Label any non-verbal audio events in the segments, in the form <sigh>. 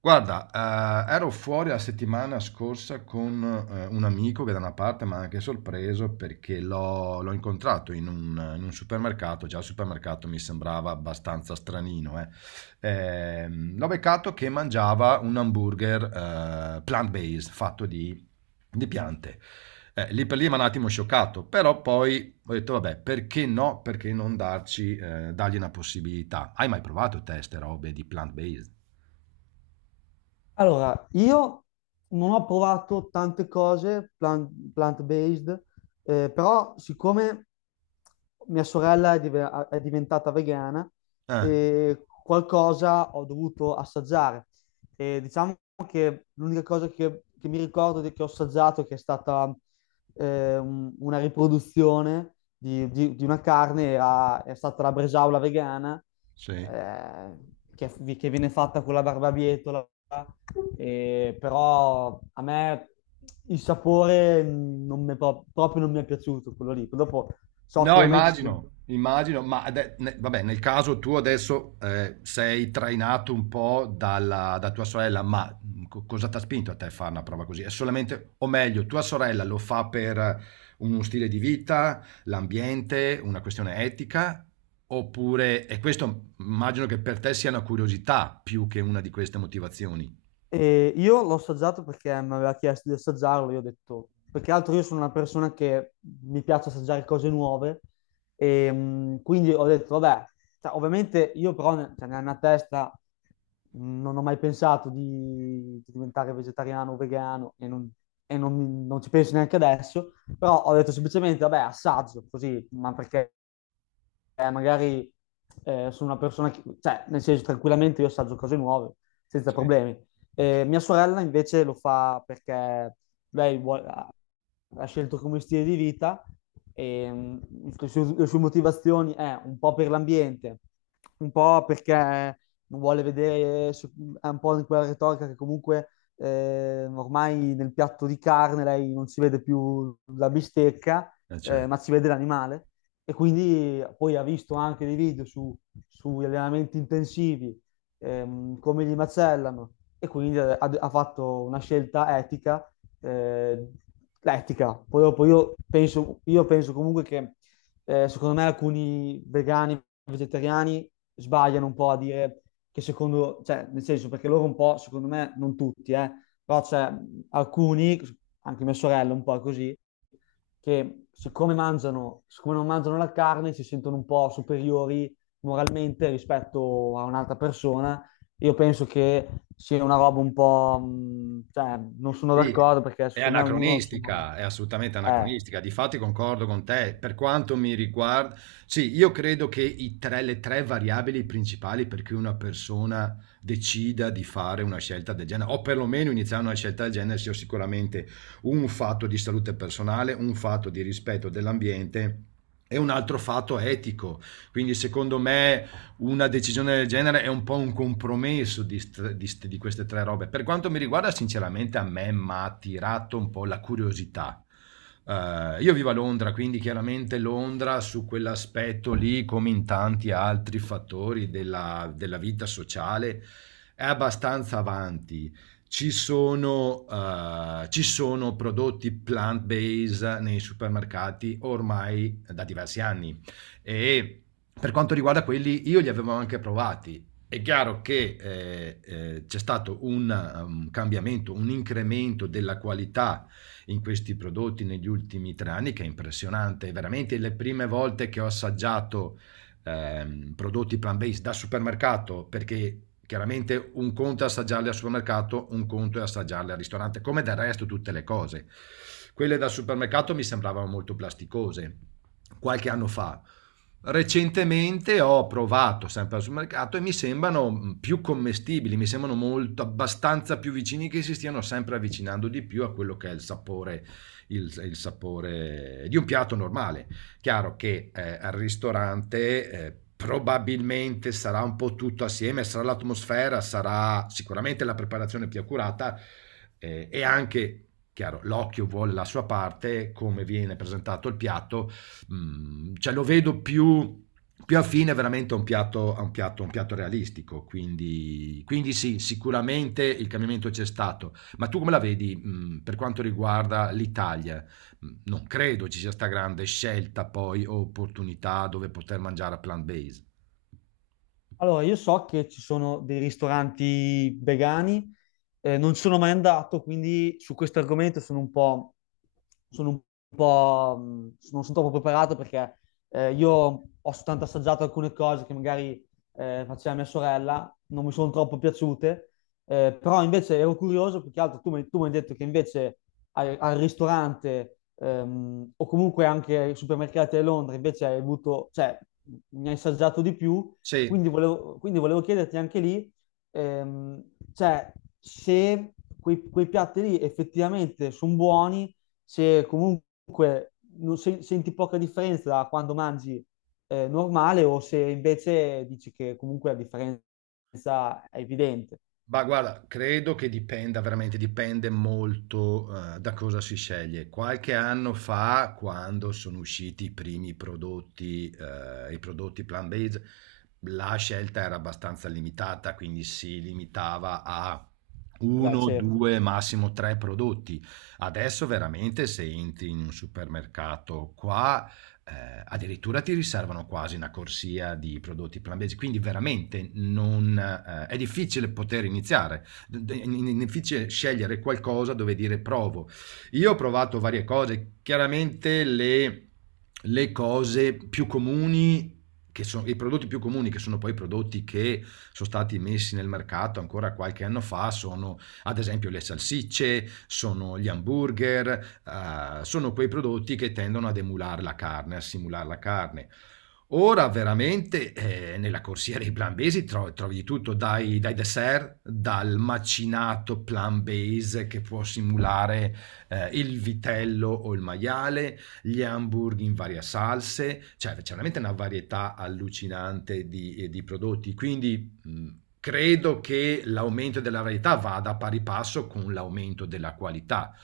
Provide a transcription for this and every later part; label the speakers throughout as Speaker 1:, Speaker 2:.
Speaker 1: Guarda, ero fuori la settimana scorsa con un amico che da una parte m'ha anche sorpreso perché l'ho incontrato in un supermercato. Già il supermercato mi sembrava abbastanza stranino, eh. L'ho beccato che mangiava un hamburger plant-based, fatto di piante. Lì per lì m'ha un attimo scioccato, però poi ho detto: "Vabbè, perché no, perché non darci dargli una possibilità?" Hai mai provato te 'ste robe di plant-based?
Speaker 2: Allora, io non ho provato tante cose plant, based però siccome mia sorella è, è diventata vegana,
Speaker 1: Eh.
Speaker 2: qualcosa ho dovuto assaggiare. E diciamo che l'unica cosa che mi ricordo che ho assaggiato, che è stata una riproduzione di una carne, è stata la bresaola vegana
Speaker 1: Sì.
Speaker 2: eh, che, che viene fatta con la barbabietola, però a me il sapore non mi è proprio non mi è piaciuto quello lì. Dopo so che
Speaker 1: No,
Speaker 2: ovviamente sono.
Speaker 1: immagino, immagino, ma vabbè, nel caso tu adesso sei trainato un po' dalla, da tua sorella, ma cosa ti ha spinto a te a fare una prova così? È solamente, o meglio, tua sorella lo fa per uno stile di vita, l'ambiente, una questione etica, oppure, e questo immagino che per te sia una curiosità più che una di queste motivazioni.
Speaker 2: E io l'ho assaggiato perché mi aveva chiesto di assaggiarlo. Io ho detto, perché altro io sono una persona che mi piace assaggiare cose nuove, e quindi ho detto, vabbè, cioè, ovviamente io cioè, nella mia testa non ho mai pensato di diventare vegetariano o vegano e, non, e non ci penso neanche adesso, però ho detto semplicemente, vabbè, assaggio così, ma perché magari sono una persona che, cioè, nel senso, tranquillamente io assaggio cose nuove, senza
Speaker 1: Sì.
Speaker 2: problemi. Mia sorella invece lo fa perché ha, ha scelto come stile di vita e le sue motivazioni è un po' per l'ambiente, un po' perché non vuole vedere, è un po' in quella retorica che comunque ormai nel piatto di carne lei non si vede più la bistecca,
Speaker 1: Certo.
Speaker 2: ma si vede l'animale. E quindi poi ha visto anche dei video su, sugli allenamenti intensivi, come li macellano, e quindi ha fatto una scelta etica, eh, l'etica. Poi dopo io penso comunque che secondo me alcuni vegani, vegetariani sbagliano un po' a dire che secondo, cioè nel senso perché loro un po', secondo me, non tutti, però c'è alcuni, anche mia sorella un po' è così, che siccome non mangiano la carne, si sentono un po' superiori moralmente rispetto a un'altra persona. Io penso che sia una roba un po', cioè, non sono
Speaker 1: Sì,
Speaker 2: d'accordo perché
Speaker 1: è
Speaker 2: secondo me ognuno ha il suo
Speaker 1: anacronistica,
Speaker 2: morale.
Speaker 1: è assolutamente
Speaker 2: Eh.
Speaker 1: anacronistica. Difatti concordo con te. Per quanto mi riguarda, sì, io credo che i le tre variabili principali per cui una persona decida di fare una scelta del genere, o perlomeno iniziare una scelta del genere, sia sicuramente un fatto di salute personale, un fatto di rispetto dell'ambiente. E un altro fatto etico. Quindi, secondo me, una decisione del genere è un po' un compromesso di queste tre robe. Per quanto mi riguarda, sinceramente, a me mi ha attirato un po' la curiosità. Io vivo a Londra, quindi chiaramente Londra su quell'aspetto lì, come in tanti altri fattori della, della vita sociale, è abbastanza avanti. Ci sono prodotti plant-based nei supermercati ormai da diversi anni e per quanto riguarda quelli, io li avevo anche provati. È chiaro che c'è stato un cambiamento, un incremento della qualità in questi prodotti negli ultimi 3 anni che è impressionante. Veramente le prime volte che ho assaggiato prodotti plant-based da supermercato, perché chiaramente un conto è assaggiarli al supermercato, un conto è assaggiarli al ristorante, come del resto tutte le cose. Quelle da supermercato mi sembravano molto plasticose qualche anno fa. Recentemente ho provato sempre al supermercato e mi sembrano più commestibili, mi sembrano molto abbastanza più vicini, che si stiano sempre avvicinando di più a quello che è il sapore di un piatto normale. Chiaro che, al ristorante, probabilmente sarà un po' tutto assieme, sarà l'atmosfera, sarà sicuramente la preparazione più accurata, e anche, chiaro, l'occhio vuol la sua parte, come viene presentato il piatto, cioè lo vedo più affine veramente a un piatto a un piatto a un piatto realistico. Quindi sì, sicuramente il cambiamento c'è stato. Ma tu come la vedi, per quanto riguarda l'Italia? Non credo ci sia sta grande scelta poi o opportunità dove poter mangiare a plant based.
Speaker 2: Allora, io so che ci sono dei ristoranti vegani, non ci sono mai andato, quindi su questo argomento sono un po', mh, non sono troppo preparato perché io ho soltanto assaggiato alcune cose che magari faceva mia sorella, non mi sono troppo piaciute, però invece ero curioso, perché altro tu mi hai detto che invece al ristorante o comunque anche ai supermercati di Londra invece hai avuto, cioè, mi hai assaggiato di più.
Speaker 1: Sì,
Speaker 2: Quindi volevo chiederti anche lì, ehm, cioè, se quei piatti lì effettivamente sono buoni, se comunque non senti poca differenza da quando mangi normale, o se invece dici che comunque la differenza è evidente.
Speaker 1: ma guarda, credo che dipenda veramente dipende molto, da cosa si sceglie. Qualche anno fa, quando sono usciti i primi prodotti, i prodotti plant based, la scelta era abbastanza limitata, quindi si limitava a
Speaker 2: Beh,
Speaker 1: 1,
Speaker 2: certo.
Speaker 1: 2, massimo 3 prodotti. Adesso veramente se entri in un supermercato qua, addirittura ti riservano quasi una corsia di prodotti plant, quindi veramente non, è difficile poter iniziare, è difficile scegliere qualcosa dove dire provo. Io ho provato varie cose, chiaramente le cose più comuni, che sono i prodotti più comuni, che sono poi prodotti che sono stati messi nel mercato ancora qualche anno fa, sono ad esempio le salsicce, sono gli hamburger, sono quei prodotti che tendono ad emulare la carne, a simulare la carne. Ora veramente nella corsia dei plant-based trovi di tutto, dai, dai dessert, dal macinato plant-based che può simulare il vitello o il maiale, gli hamburger in varie salse, cioè c'è veramente una varietà allucinante di prodotti. Quindi mh, credo che l'aumento della varietà vada a pari passo con l'aumento della qualità.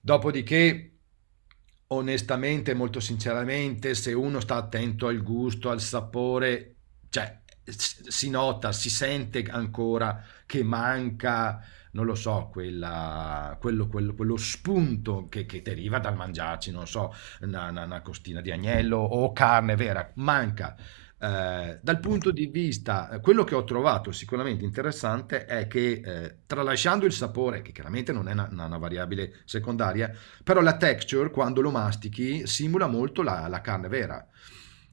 Speaker 1: Dopodiché, onestamente, molto sinceramente, se uno sta attento al gusto, al sapore, cioè si nota, si sente ancora che manca, non lo so, quello spunto che deriva dal mangiarci, non so, una costina di agnello o carne vera, manca. Dal punto di vista, quello che ho trovato sicuramente interessante è che tralasciando il sapore, che chiaramente non è una variabile secondaria, però la texture quando lo mastichi simula molto la carne vera.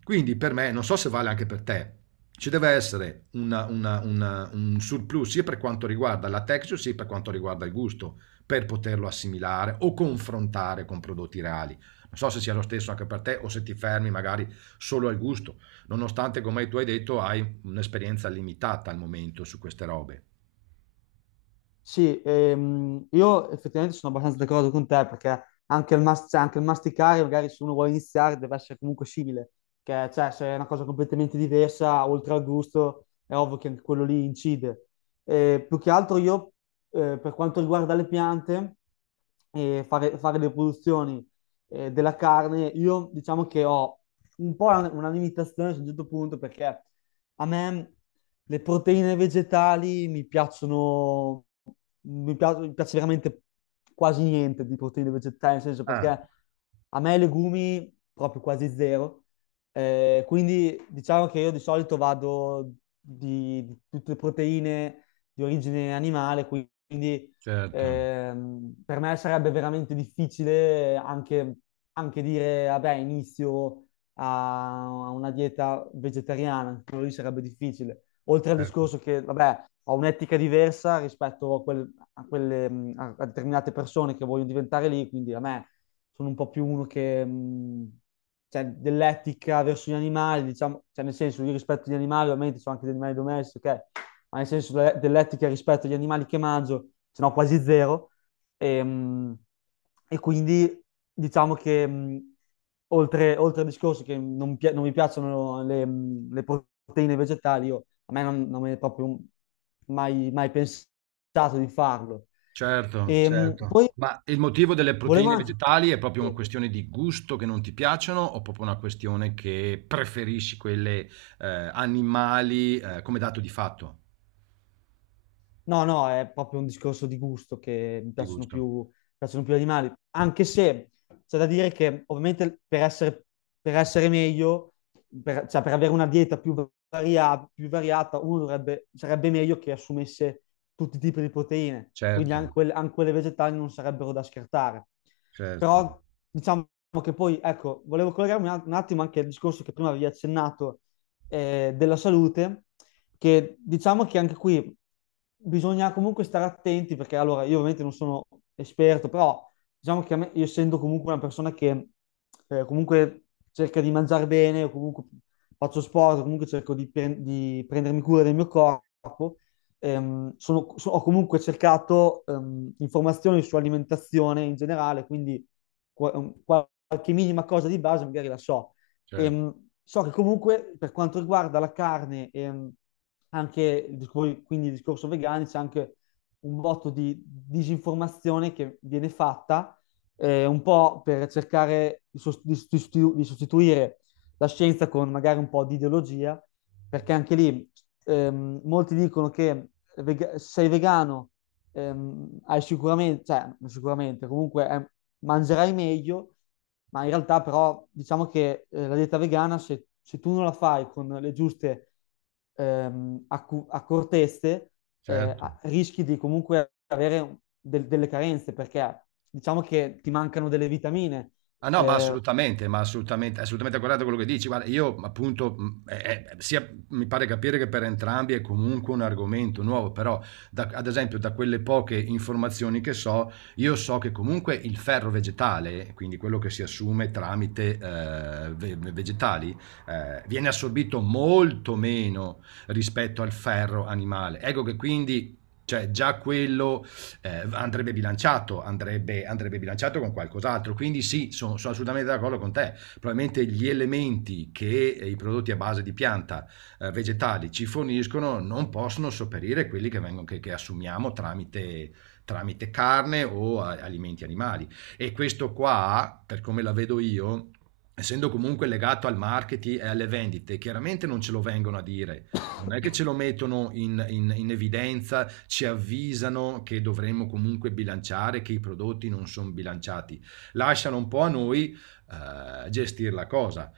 Speaker 1: Quindi per me, non so se vale anche per te, ci deve essere un surplus sia per quanto riguarda la texture sia per quanto riguarda il gusto, per poterlo assimilare o confrontare con prodotti reali. Non so se sia lo stesso anche per te o se ti fermi magari solo al gusto nonostante, come tu hai detto, hai un'esperienza limitata al momento su queste robe.
Speaker 2: Sì, io effettivamente sono abbastanza d'accordo con te perché anche cioè, anche il masticare, magari se uno vuole iniziare, deve essere comunque simile, che cioè, se è una cosa completamente diversa, oltre al gusto, è ovvio che anche quello lì incide. Più che altro io, per quanto riguarda le piante, e fare le produzioni della carne, io diciamo che ho un po' una limitazione a un certo punto perché a me le proteine vegetali mi piacciono, mi piace veramente quasi niente di proteine vegetali, nel senso
Speaker 1: Ah,
Speaker 2: perché a me i legumi proprio quasi zero. Quindi diciamo che io di solito vado di tutte le proteine di origine animale, quindi
Speaker 1: certo,
Speaker 2: per me sarebbe veramente difficile anche, anche dire, vabbè, inizio a una dieta vegetariana, anche quello lì sarebbe difficile. Oltre al
Speaker 1: certo,
Speaker 2: discorso che, vabbè, ho un'etica diversa rispetto a quelle, a determinate persone che vogliono diventare lì, quindi a me sono un po' più uno che, cioè, dell'etica verso gli animali, diciamo, cioè, nel senso, io rispetto gli animali, ovviamente sono anche degli animali domestici, ok? Ma nel senso dell'etica rispetto agli animali che mangio, se no quasi zero. E, mh, e quindi diciamo che oltre al discorso che non mi piacciono le proteine vegetali, a me non me ne è proprio mai pensato di farlo.
Speaker 1: certo,
Speaker 2: E,
Speaker 1: certo.
Speaker 2: poi
Speaker 1: Ma il motivo delle
Speaker 2: volevo
Speaker 1: proteine
Speaker 2: anche...
Speaker 1: vegetali è proprio una questione di gusto che non ti piacciono o proprio una questione che preferisci quelle animali, come dato di fatto?
Speaker 2: No, no, è proprio un discorso di gusto che
Speaker 1: Di gusto.
Speaker 2: mi piacciono più gli animali, anche se c'è da dire che ovviamente per essere meglio, per, cioè per avere una dieta più più variata, uno dovrebbe, sarebbe meglio che assumesse tutti i tipi di proteine, quindi
Speaker 1: Certo,
Speaker 2: anche, anche quelle vegetali non sarebbero da scartare.
Speaker 1: certo,
Speaker 2: Però diciamo che poi, ecco, volevo collegarmi un attimo anche al discorso che prima avevi accennato della salute, che diciamo che anche qui quindi bisogna comunque stare attenti perché allora io ovviamente non sono esperto, però diciamo che a me, io essendo comunque una persona che comunque cerca di mangiare bene, o comunque faccio sport, o comunque cerco di, di prendermi cura del mio corpo, ho comunque cercato informazioni su alimentazione in generale, quindi qua- qualche minima cosa di base magari la so.
Speaker 1: certo,
Speaker 2: Ehm, so che comunque per quanto riguarda la carne, anche il quindi il discorso vegano, c'è anche un botto di disinformazione che viene fatta, un po' per cercare di di sostituire la scienza con magari un po' di ideologia, perché anche lì molti dicono che se sei vegano hai sicuramente, cioè non sicuramente, comunque mangerai meglio, ma in realtà però diciamo che la dieta vegana, se, se tu non la fai con le giuste accortezze,
Speaker 1: certo.
Speaker 2: rischi di comunque avere delle carenze, perché diciamo che ti mancano delle vitamine.
Speaker 1: Ah no,
Speaker 2: Eh,
Speaker 1: ma assolutamente, assolutamente guardate quello che dici. Guarda, io appunto, mi pare capire che per entrambi è comunque un argomento nuovo, però ad esempio da quelle poche informazioni che so, io so che comunque il ferro vegetale, quindi quello che si assume tramite vegetali, viene assorbito molto meno rispetto al ferro animale. Ecco che quindi, cioè già quello andrebbe bilanciato, andrebbe bilanciato con qualcos'altro. Quindi sì, sono assolutamente d'accordo con te. Probabilmente gli elementi che i prodotti a base di pianta, vegetali, ci forniscono non possono sopperire quelli che assumiamo tramite carne o alimenti animali. E questo qua, per come la vedo io, essendo comunque legato al marketing e alle vendite, chiaramente non ce lo vengono a dire, non è che ce lo mettono in evidenza, ci avvisano che dovremmo comunque bilanciare, che i prodotti non sono bilanciati. Lasciano un po' a noi gestire la cosa.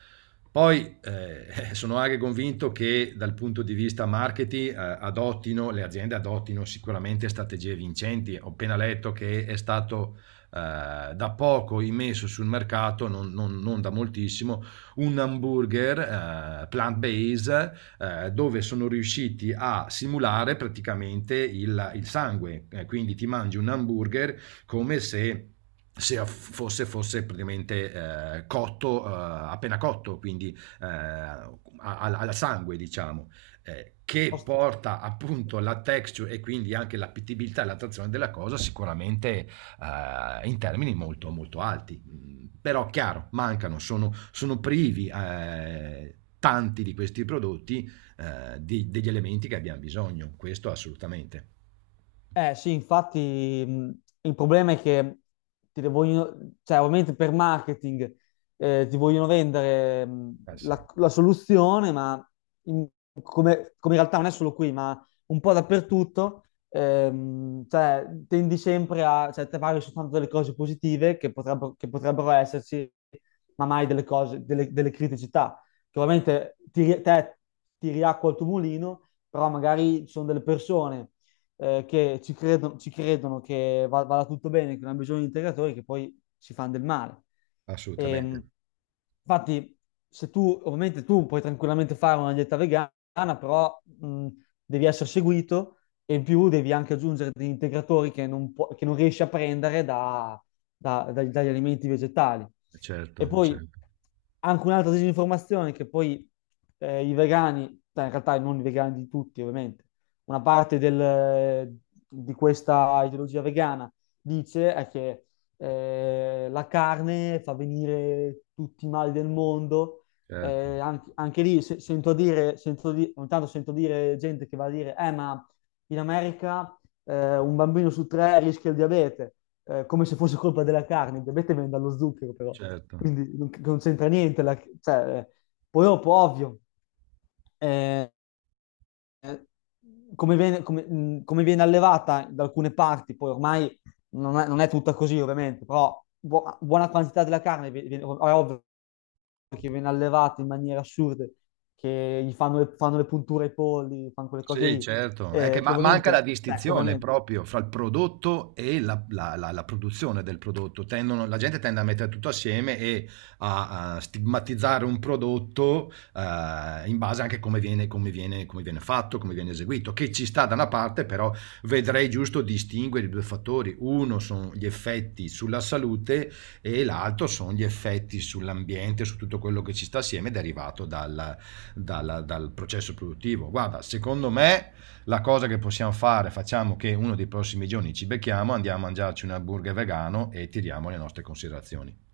Speaker 1: Poi, <laughs> sono anche convinto che dal punto di vista marketing, adottino le aziende adottino sicuramente strategie vincenti. Ho appena letto che è stato, da poco immesso sul mercato, non da moltissimo, un hamburger, plant based, dove sono riusciti a simulare praticamente il sangue. Quindi ti mangi un hamburger come se fosse praticamente appena cotto, quindi al sangue, diciamo, che
Speaker 2: oste.
Speaker 1: porta appunto la texture e quindi anche l'appetibilità e l'attrazione della cosa sicuramente in termini molto, molto alti. Però chiaro, mancano, sono privi tanti di questi prodotti degli elementi che abbiamo bisogno, questo assolutamente.
Speaker 2: Eh sì, infatti il problema è che ti vogliono, cioè ovviamente per marketing ti vogliono vendere
Speaker 1: Ah, sì.
Speaker 2: la soluzione, ma in- come, come in realtà non è solo qui, ma un po' dappertutto, cioè, tendi sempre a, cioè, te parli soltanto delle cose positive che potrebbero esserci, ma mai delle cose, delle criticità, che ovviamente ti riacqua il tuo mulino, però magari ci sono delle persone ci credono che vada tutto bene, che non hanno bisogno di integratori, che poi ci fanno del male. Ehm,
Speaker 1: Assolutamente,
Speaker 2: infatti, se tu, ovviamente tu puoi tranquillamente fare una dieta vegana, però devi essere seguito e in più devi anche aggiungere degli integratori che non, pu- che non riesci a prendere dagli alimenti vegetali.
Speaker 1: certo,
Speaker 2: E poi
Speaker 1: certo.
Speaker 2: anche un'altra disinformazione che poi i vegani, beh, in realtà non i vegani di tutti ovviamente, una parte di questa ideologia vegana dice è che la carne fa venire tutti i mali del mondo.
Speaker 1: Certo,
Speaker 2: Anche, anche lì sento dire, sento ogni tanto sento dire gente che va a dire, ma in America un bambino su 3 rischia il diabete, come se fosse colpa della carne. Il diabete viene dallo zucchero, però,
Speaker 1: certo.
Speaker 2: quindi non, non c'entra niente. Cioè, poi dopo, ovvio, eh, eh, come viene, come viene allevata da alcune parti, poi ormai non è, non è tutta così ovviamente, però buona quantità della carne è ovvio che viene allevata in maniere assurde, che gli fanno le punture ai polli, fanno quelle cose
Speaker 1: Sì,
Speaker 2: lì,
Speaker 1: certo. È
Speaker 2: eh,
Speaker 1: che
Speaker 2: che
Speaker 1: manca
Speaker 2: ovviamente,
Speaker 1: la
Speaker 2: che
Speaker 1: distinzione
Speaker 2: ovviamente
Speaker 1: proprio fra il prodotto e la produzione del prodotto. La gente tende a mettere tutto assieme e a, a stigmatizzare un prodotto in base anche a come viene fatto, come viene eseguito, che ci sta da una parte, però vedrei giusto distinguere i due fattori. Uno sono gli effetti sulla salute e l'altro sono gli effetti sull'ambiente, su tutto quello che ci sta assieme derivato dal processo produttivo. Guarda, secondo me la cosa che possiamo fare, facciamo che uno dei prossimi giorni ci becchiamo, andiamo a mangiarci un hamburger vegano e tiriamo le nostre considerazioni.